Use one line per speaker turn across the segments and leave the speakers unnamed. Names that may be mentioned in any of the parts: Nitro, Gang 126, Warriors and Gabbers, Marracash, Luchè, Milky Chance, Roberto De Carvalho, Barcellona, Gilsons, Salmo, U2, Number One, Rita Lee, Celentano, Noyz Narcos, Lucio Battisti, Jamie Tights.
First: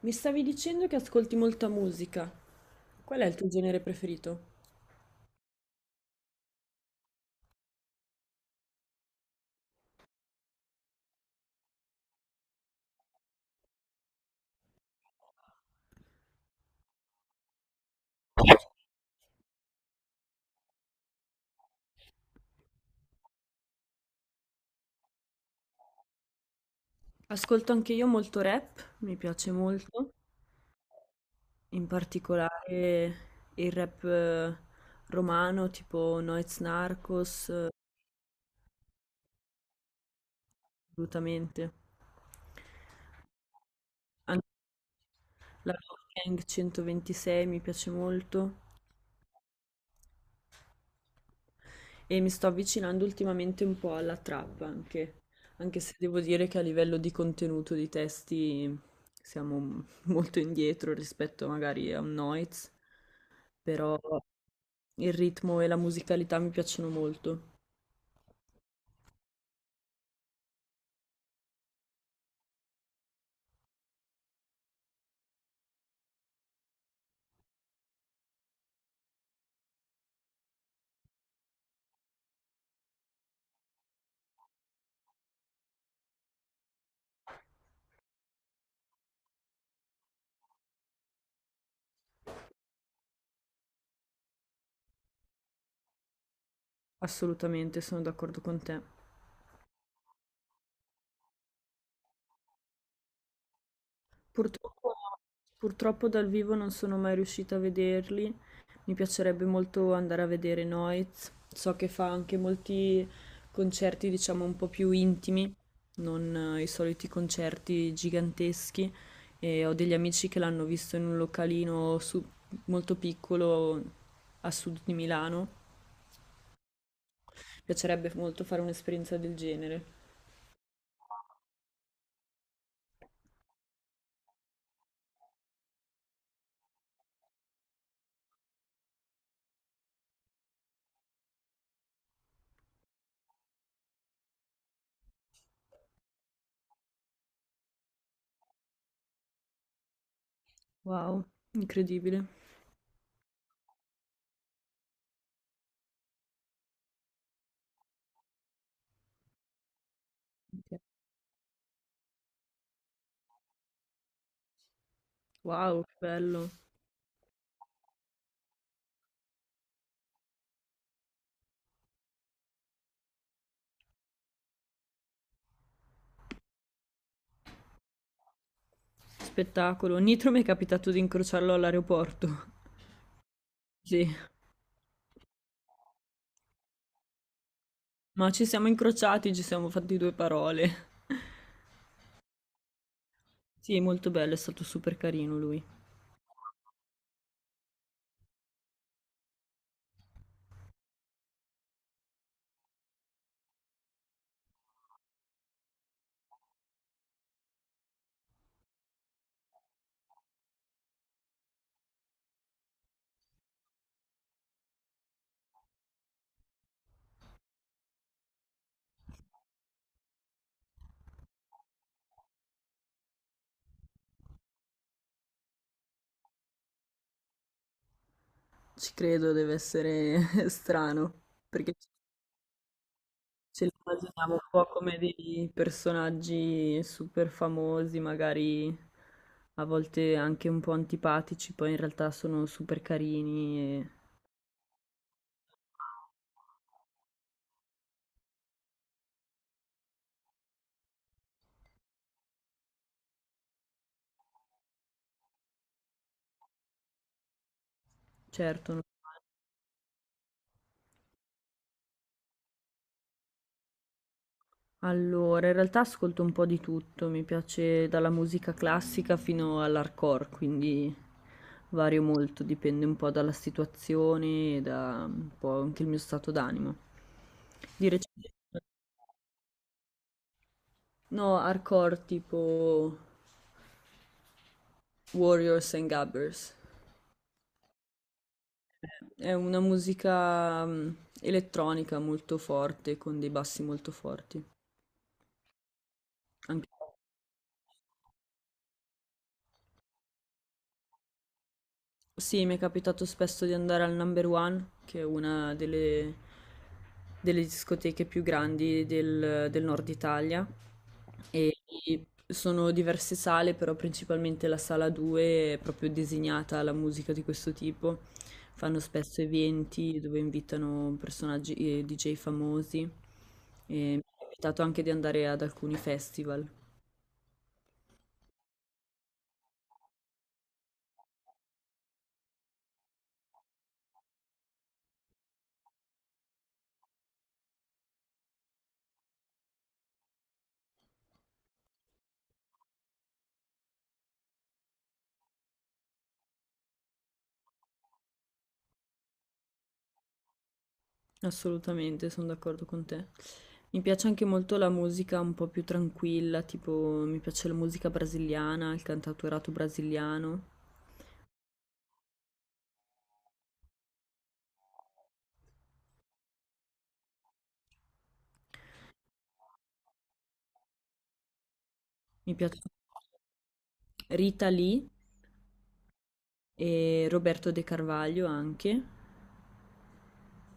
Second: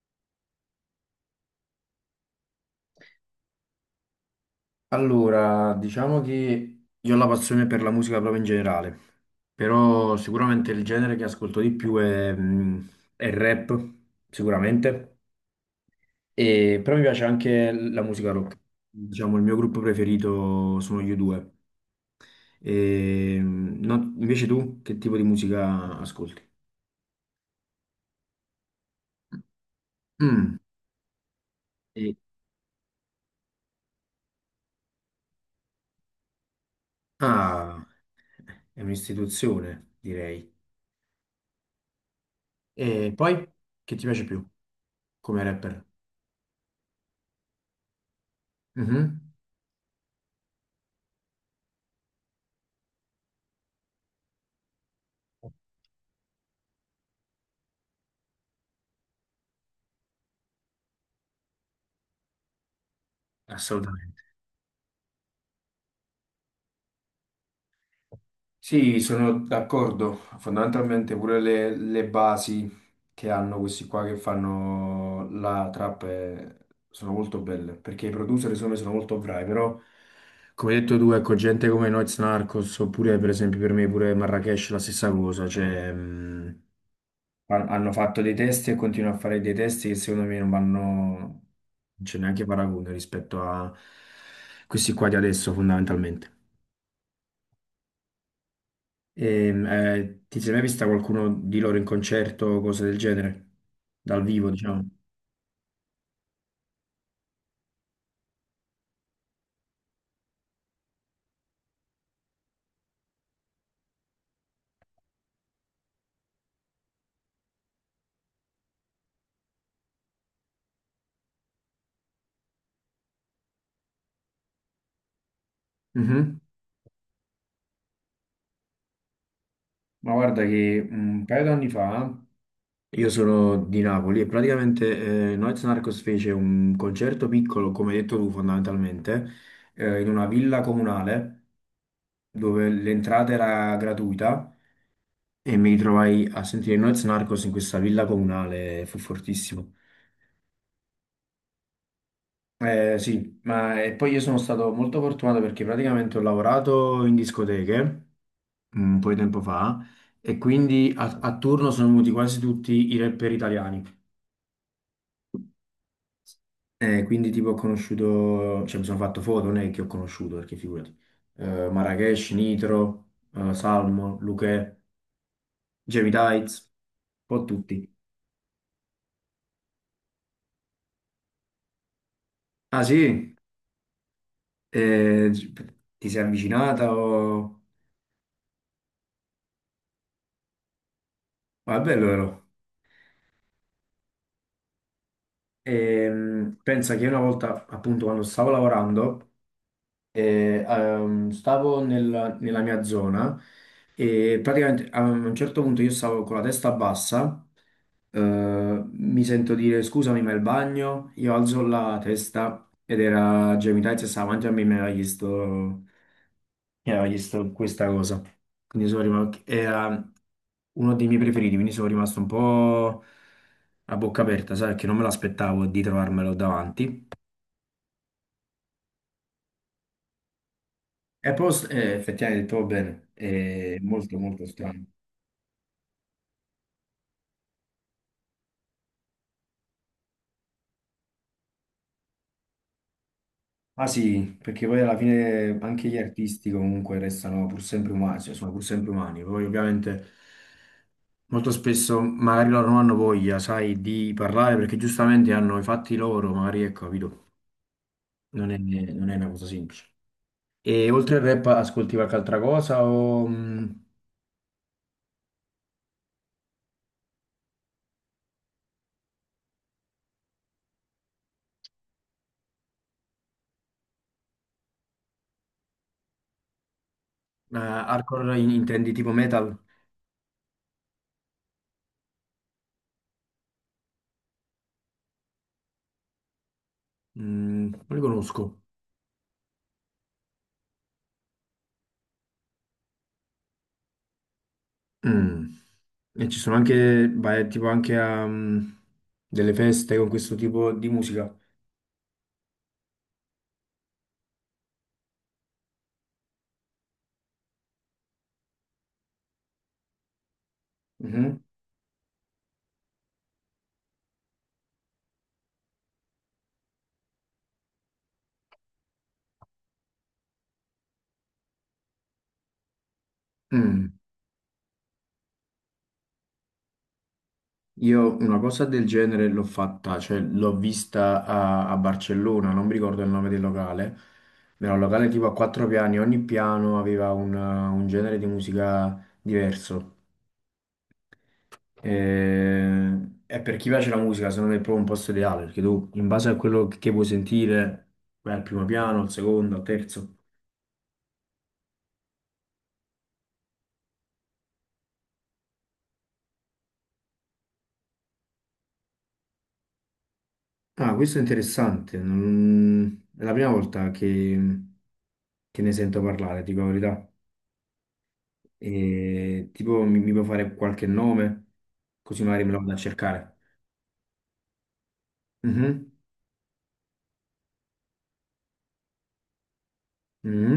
Mi stavi dicendo che ascolti molta musica. Qual è il tuo genere preferito?
Allora, diciamo che io ho la passione per la musica proprio in generale, però sicuramente il genere che ascolto di più è il rap, sicuramente, e, però mi piace anche la musica rock. Diciamo, il mio gruppo preferito sono gli U2. Invece tu, che tipo di musica ascolti?
Ascolto anche io molto rap, mi piace molto,
Mm,
in
e-
particolare il rap romano, tipo Noyz Narcos,
ah, è un'istituzione, direi.
assolutamente.
E poi, che ti piace
Anche
più come
la
rapper?
Gang 126 mi piace molto.
Mhm.
E mi sto avvicinando ultimamente un po' alla trap anche, anche se devo dire che a livello di contenuto di testi siamo molto indietro rispetto magari a un Noiz, però
Assolutamente.
il ritmo e la musicalità mi piacciono molto,
Sì, sono d'accordo. Fondamentalmente pure le basi che hanno questi qua che fanno la trap, sono molto belle, perché i producer secondo me sono molto bravi, però come hai detto tu, ecco, gente come Noyz Narcos, oppure per esempio per me pure Marracash la stessa cosa, cioè hanno fatto dei testi e continuano a fare dei testi che secondo me non vanno, non c'è neanche paragone rispetto a questi qua di adesso fondamentalmente.
assolutamente, sono d'accordo con te.
Ti sei mai vista qualcuno di loro in concerto o cose del genere? Dal vivo, diciamo.
Purtroppo, purtroppo dal vivo non sono mai riuscita a vederli. Mi piacerebbe molto andare a vedere Noiz. So che fa anche molti concerti, diciamo, un po' più intimi, non i soliti concerti giganteschi. E ho degli amici che l'hanno visto in un localino molto piccolo a sud di Milano.
Mhm.
Mi piacerebbe molto fare un'esperienza del genere.
Ma guarda che un paio d'anni fa io sono di Napoli e praticamente Noyz Narcos fece un concerto piccolo, come hai detto tu fondamentalmente, in una villa comunale dove l'entrata era gratuita e mi ritrovai a sentire Noyz Narcos in questa villa comunale, fu fortissimo.
Wow, incredibile.
Sì, ma e poi io sono stato molto fortunato perché praticamente ho lavorato in discoteche, un po' di tempo fa e
Ok.
quindi a turno sono venuti quasi tutti i rapper italiani.
Wow, che bello.
Quindi tipo ho conosciuto, cioè mi sono fatto foto, non è che ho conosciuto perché figurati, Marrakesh, Nitro, Salmo, Luchè, Jamie Tights, un po' tutti.
Spettacolo. Nitro mi è capitato di incrociarlo all'aeroporto.
Ah sì?
Sì.
Eh, Ti sei avvicinata o...
Ma ci siamo incrociati, ci siamo fatti due parole.
Ma è bello però.
Sì, molto bello, è stato super carino lui.
Pensa che una volta, appunto, quando stavo lavorando, stavo nella mia zona e praticamente a un certo punto io stavo con la testa bassa, eh, mi sento dire scusami ma il bagno, io alzo la testa ed era Jamie Tights e stava davanti a me e mi aveva chiesto questa cosa. Quindi sono rimasto, era uno dei miei preferiti, quindi sono rimasto un po' a bocca aperta, sai, perché non me l'aspettavo di trovarmelo davanti.
Ci credo, deve essere strano,
E poi
perché ce
effettivamente trovo bene,
ce li
è molto
immaginiamo un
molto
po'
strano.
come dei personaggi super famosi, magari a volte anche un po' antipatici, poi in realtà sono super carini
Ah
e
sì, perché poi alla fine anche gli artisti comunque restano pur sempre umani, cioè sono pur sempre umani. Poi ovviamente molto spesso magari loro non hanno voglia, sai, di parlare perché giustamente hanno i fatti loro, magari ecco, capito? Non è,
certo.
non è una cosa semplice. E oltre al rap ascolti qualche altra cosa o
Allora, in realtà ascolto un po' di tutto, mi piace dalla musica classica fino all'hardcore, quindi vario molto, dipende un po' dalla situazione e da un po' anche il mio stato d'animo. Di recente,
hardcore intendi tipo metal?
no, hardcore tipo Warriors and Gabbers.
Mm, non li conosco.
È una musica elettronica molto forte, con dei bassi molto forti.
Mm. E ci sono anche, vai tipo anche a, delle feste con questo tipo di musica.
Sì, mi è capitato spesso di andare al Number One, che è una delle, delle discoteche più grandi del, del nord Italia.
Mhm.
E sono diverse sale, però principalmente la sala 2 è proprio designata alla musica di questo tipo. Fanno spesso eventi dove invitano personaggi e DJ famosi. E
Mm.
mi è capitato anche di andare ad alcuni festival.
Io una cosa del genere l'ho fatta, cioè l'ho vista a, a Barcellona, non mi ricordo il nome del locale. Era un locale tipo a quattro piani, ogni piano aveva un genere di musica diverso. E per chi piace la musica, secondo me è proprio un posto ideale, perché tu in base a quello che puoi sentire, vai al primo piano, al secondo, al terzo.
Assolutamente, sono d'accordo con te. Mi piace anche molto la musica un po' più tranquilla, tipo mi piace la musica brasiliana, il cantautorato brasiliano.
Ah, questo è interessante. È la prima volta che ne sento parlare, dico la verità. E, tipo, mi può fare qualche nome, così
Mi
magari me lo
piace
vado a cercare.
Rita Lee
Mhm,
e Roberto De Carvalho anche.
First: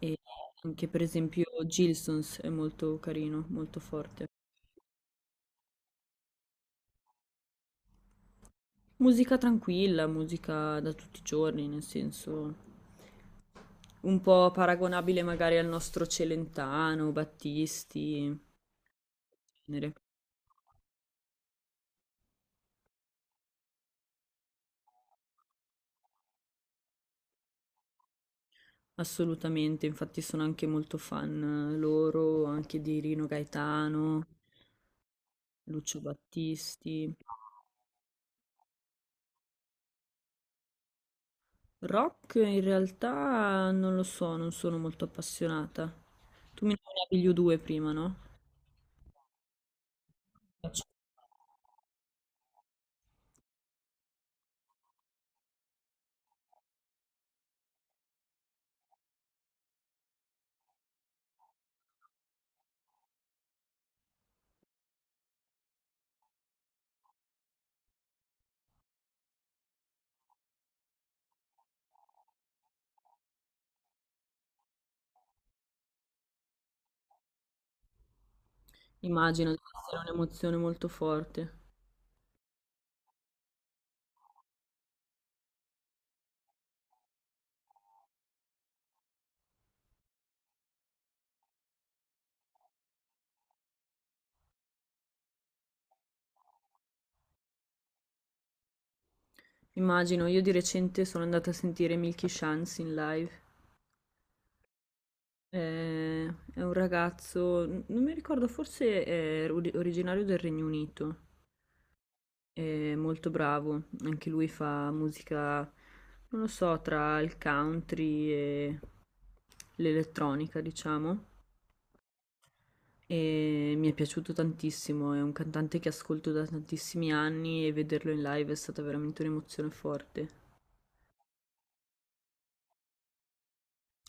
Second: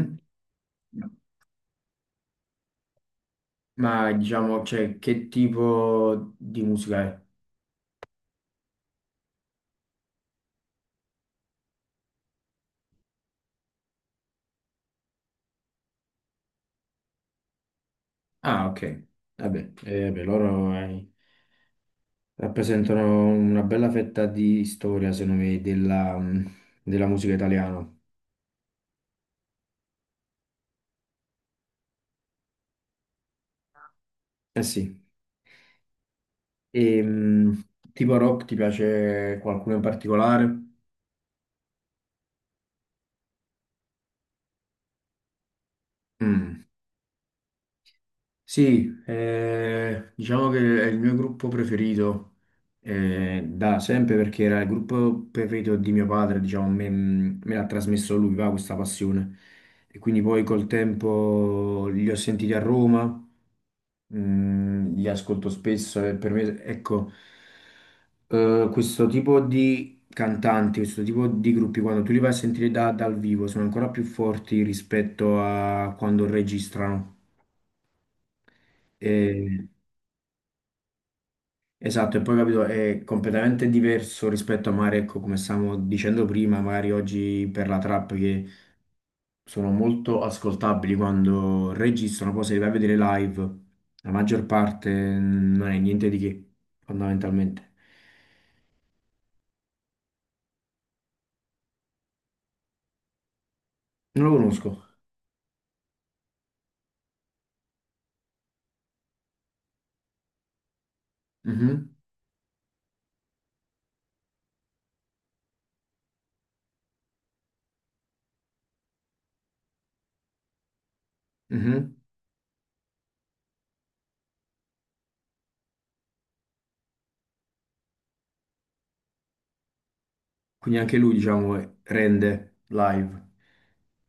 E anche per esempio Gilsons è molto carino, molto
Ma
forte.
diciamo, cioè, che tipo di musica è?
Musica tranquilla, musica da tutti i giorni, nel senso un po' paragonabile magari al nostro Celentano, Battisti,
Ah, ok. Vabbè,
genere.
vabbè, loro rappresentano una bella fetta di storia, secondo me, della, della musica italiana.
Assolutamente, infatti sono anche molto fan loro, anche di Rino Gaetano,
Eh sì.
Lucio
E,
Battisti.
tipo rock ti piace qualcuno in particolare?
Rock in realtà non lo so, non sono molto appassionata.
Mm.
Tu mi nominavi gli U2 prima, no?
Sì, diciamo che è il mio gruppo preferito da sempre perché era il gruppo preferito di mio padre, diciamo, me l'ha trasmesso lui, va, questa passione. E quindi poi col tempo li ho sentiti a Roma, li ascolto spesso e per me, ecco, questo tipo di cantanti, questo tipo di gruppi, quando tu li vai a sentire dal vivo, sono ancora più forti rispetto a quando registrano.
Immagino di
E-
essere un'emozione molto forte.
esatto, e poi capito, è completamente diverso rispetto a magari, ecco, come stavamo dicendo prima, magari oggi per la trap sono molto ascoltabili quando registrano, poi se li vai a vedere live, la maggior parte, non è niente di che, fondamentalmente.
Immagino, io di recente sono andata a sentire Milky Chance in live.
Non lo conosco.
Eh, È un ragazzo, non mi ricordo, forse è originario del Regno Unito.
Mhm,
È molto bravo, anche lui fa musica, non lo so, tra il country e l'elettronica, diciamo.
mhm.
E mi è piaciuto tantissimo, è un cantante che ascolto da tantissimi anni e vederlo in live è stata veramente un'emozione forte.
Quindi anche lui, diciamo, rende live.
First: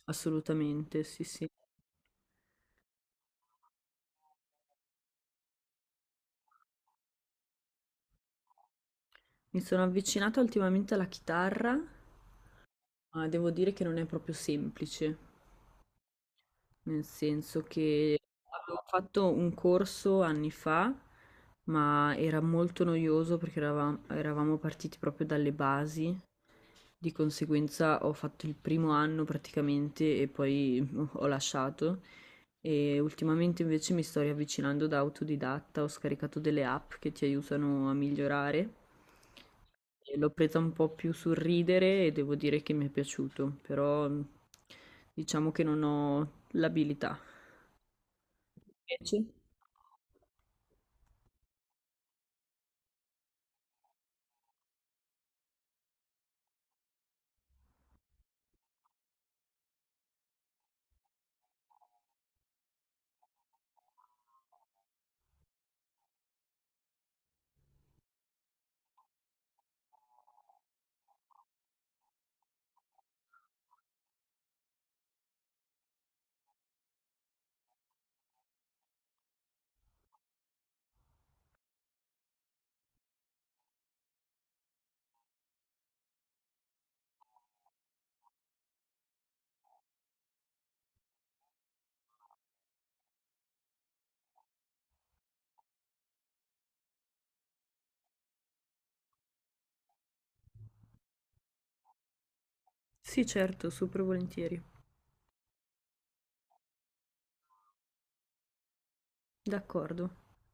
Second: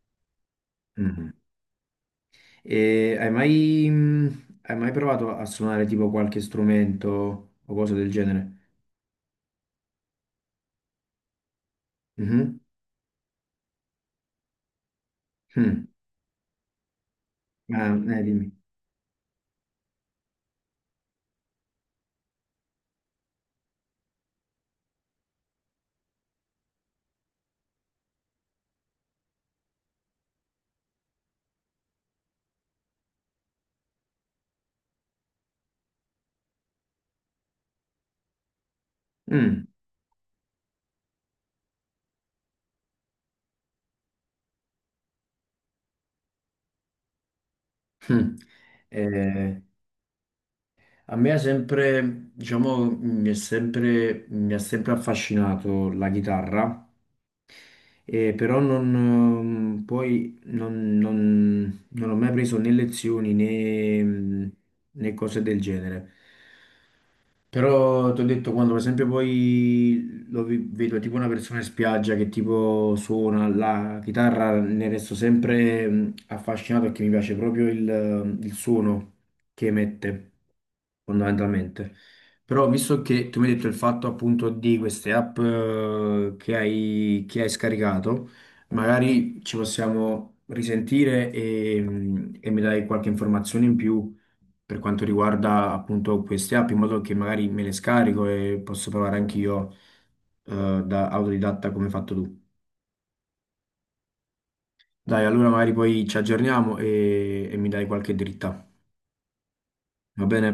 Assolutamente, sì,
Mhm.
sì.
E hai mai provato a suonare tipo qualche strumento o cosa del genere?
Mi sono avvicinata ultimamente alla chitarra,
Mhm.
ma devo dire che non è proprio semplice.
Mm.
Nel senso
Ah,
che
dimmi.
avevo fatto un corso anni fa, ma era molto noioso perché eravamo partiti proprio dalle basi, di conseguenza ho fatto il primo anno praticamente e poi ho lasciato. E ultimamente invece mi sto riavvicinando da autodidatta, ho scaricato delle app che ti aiutano a migliorare.
Mm.
E l'ho presa un po' più sul ridere e devo dire che mi è piaciuto, però diciamo che non ho l'abilità.
Mm.
Invece?
Eh, A me ha sempre, diciamo, mi è sempre, mi ha sempre affascinato la chitarra, però non, poi non, non ho mai preso né lezioni né, né cose del genere. Però ti ho detto, quando per esempio poi lo vedo tipo una persona in spiaggia che tipo suona la chitarra, ne resto sempre affascinato perché mi piace proprio il suono che emette, fondamentalmente. Però visto che tu mi hai detto il fatto appunto di queste app che hai scaricato, magari ci possiamo risentire e mi dai qualche informazione in più per quanto riguarda appunto queste app, in modo che magari me le scarico e posso provare anch'io da autodidatta come hai fatto tu.
Sì, certo, super volentieri.
Dai, allora magari poi ci aggiorniamo e mi dai qualche dritta,
D'accordo.
va bene?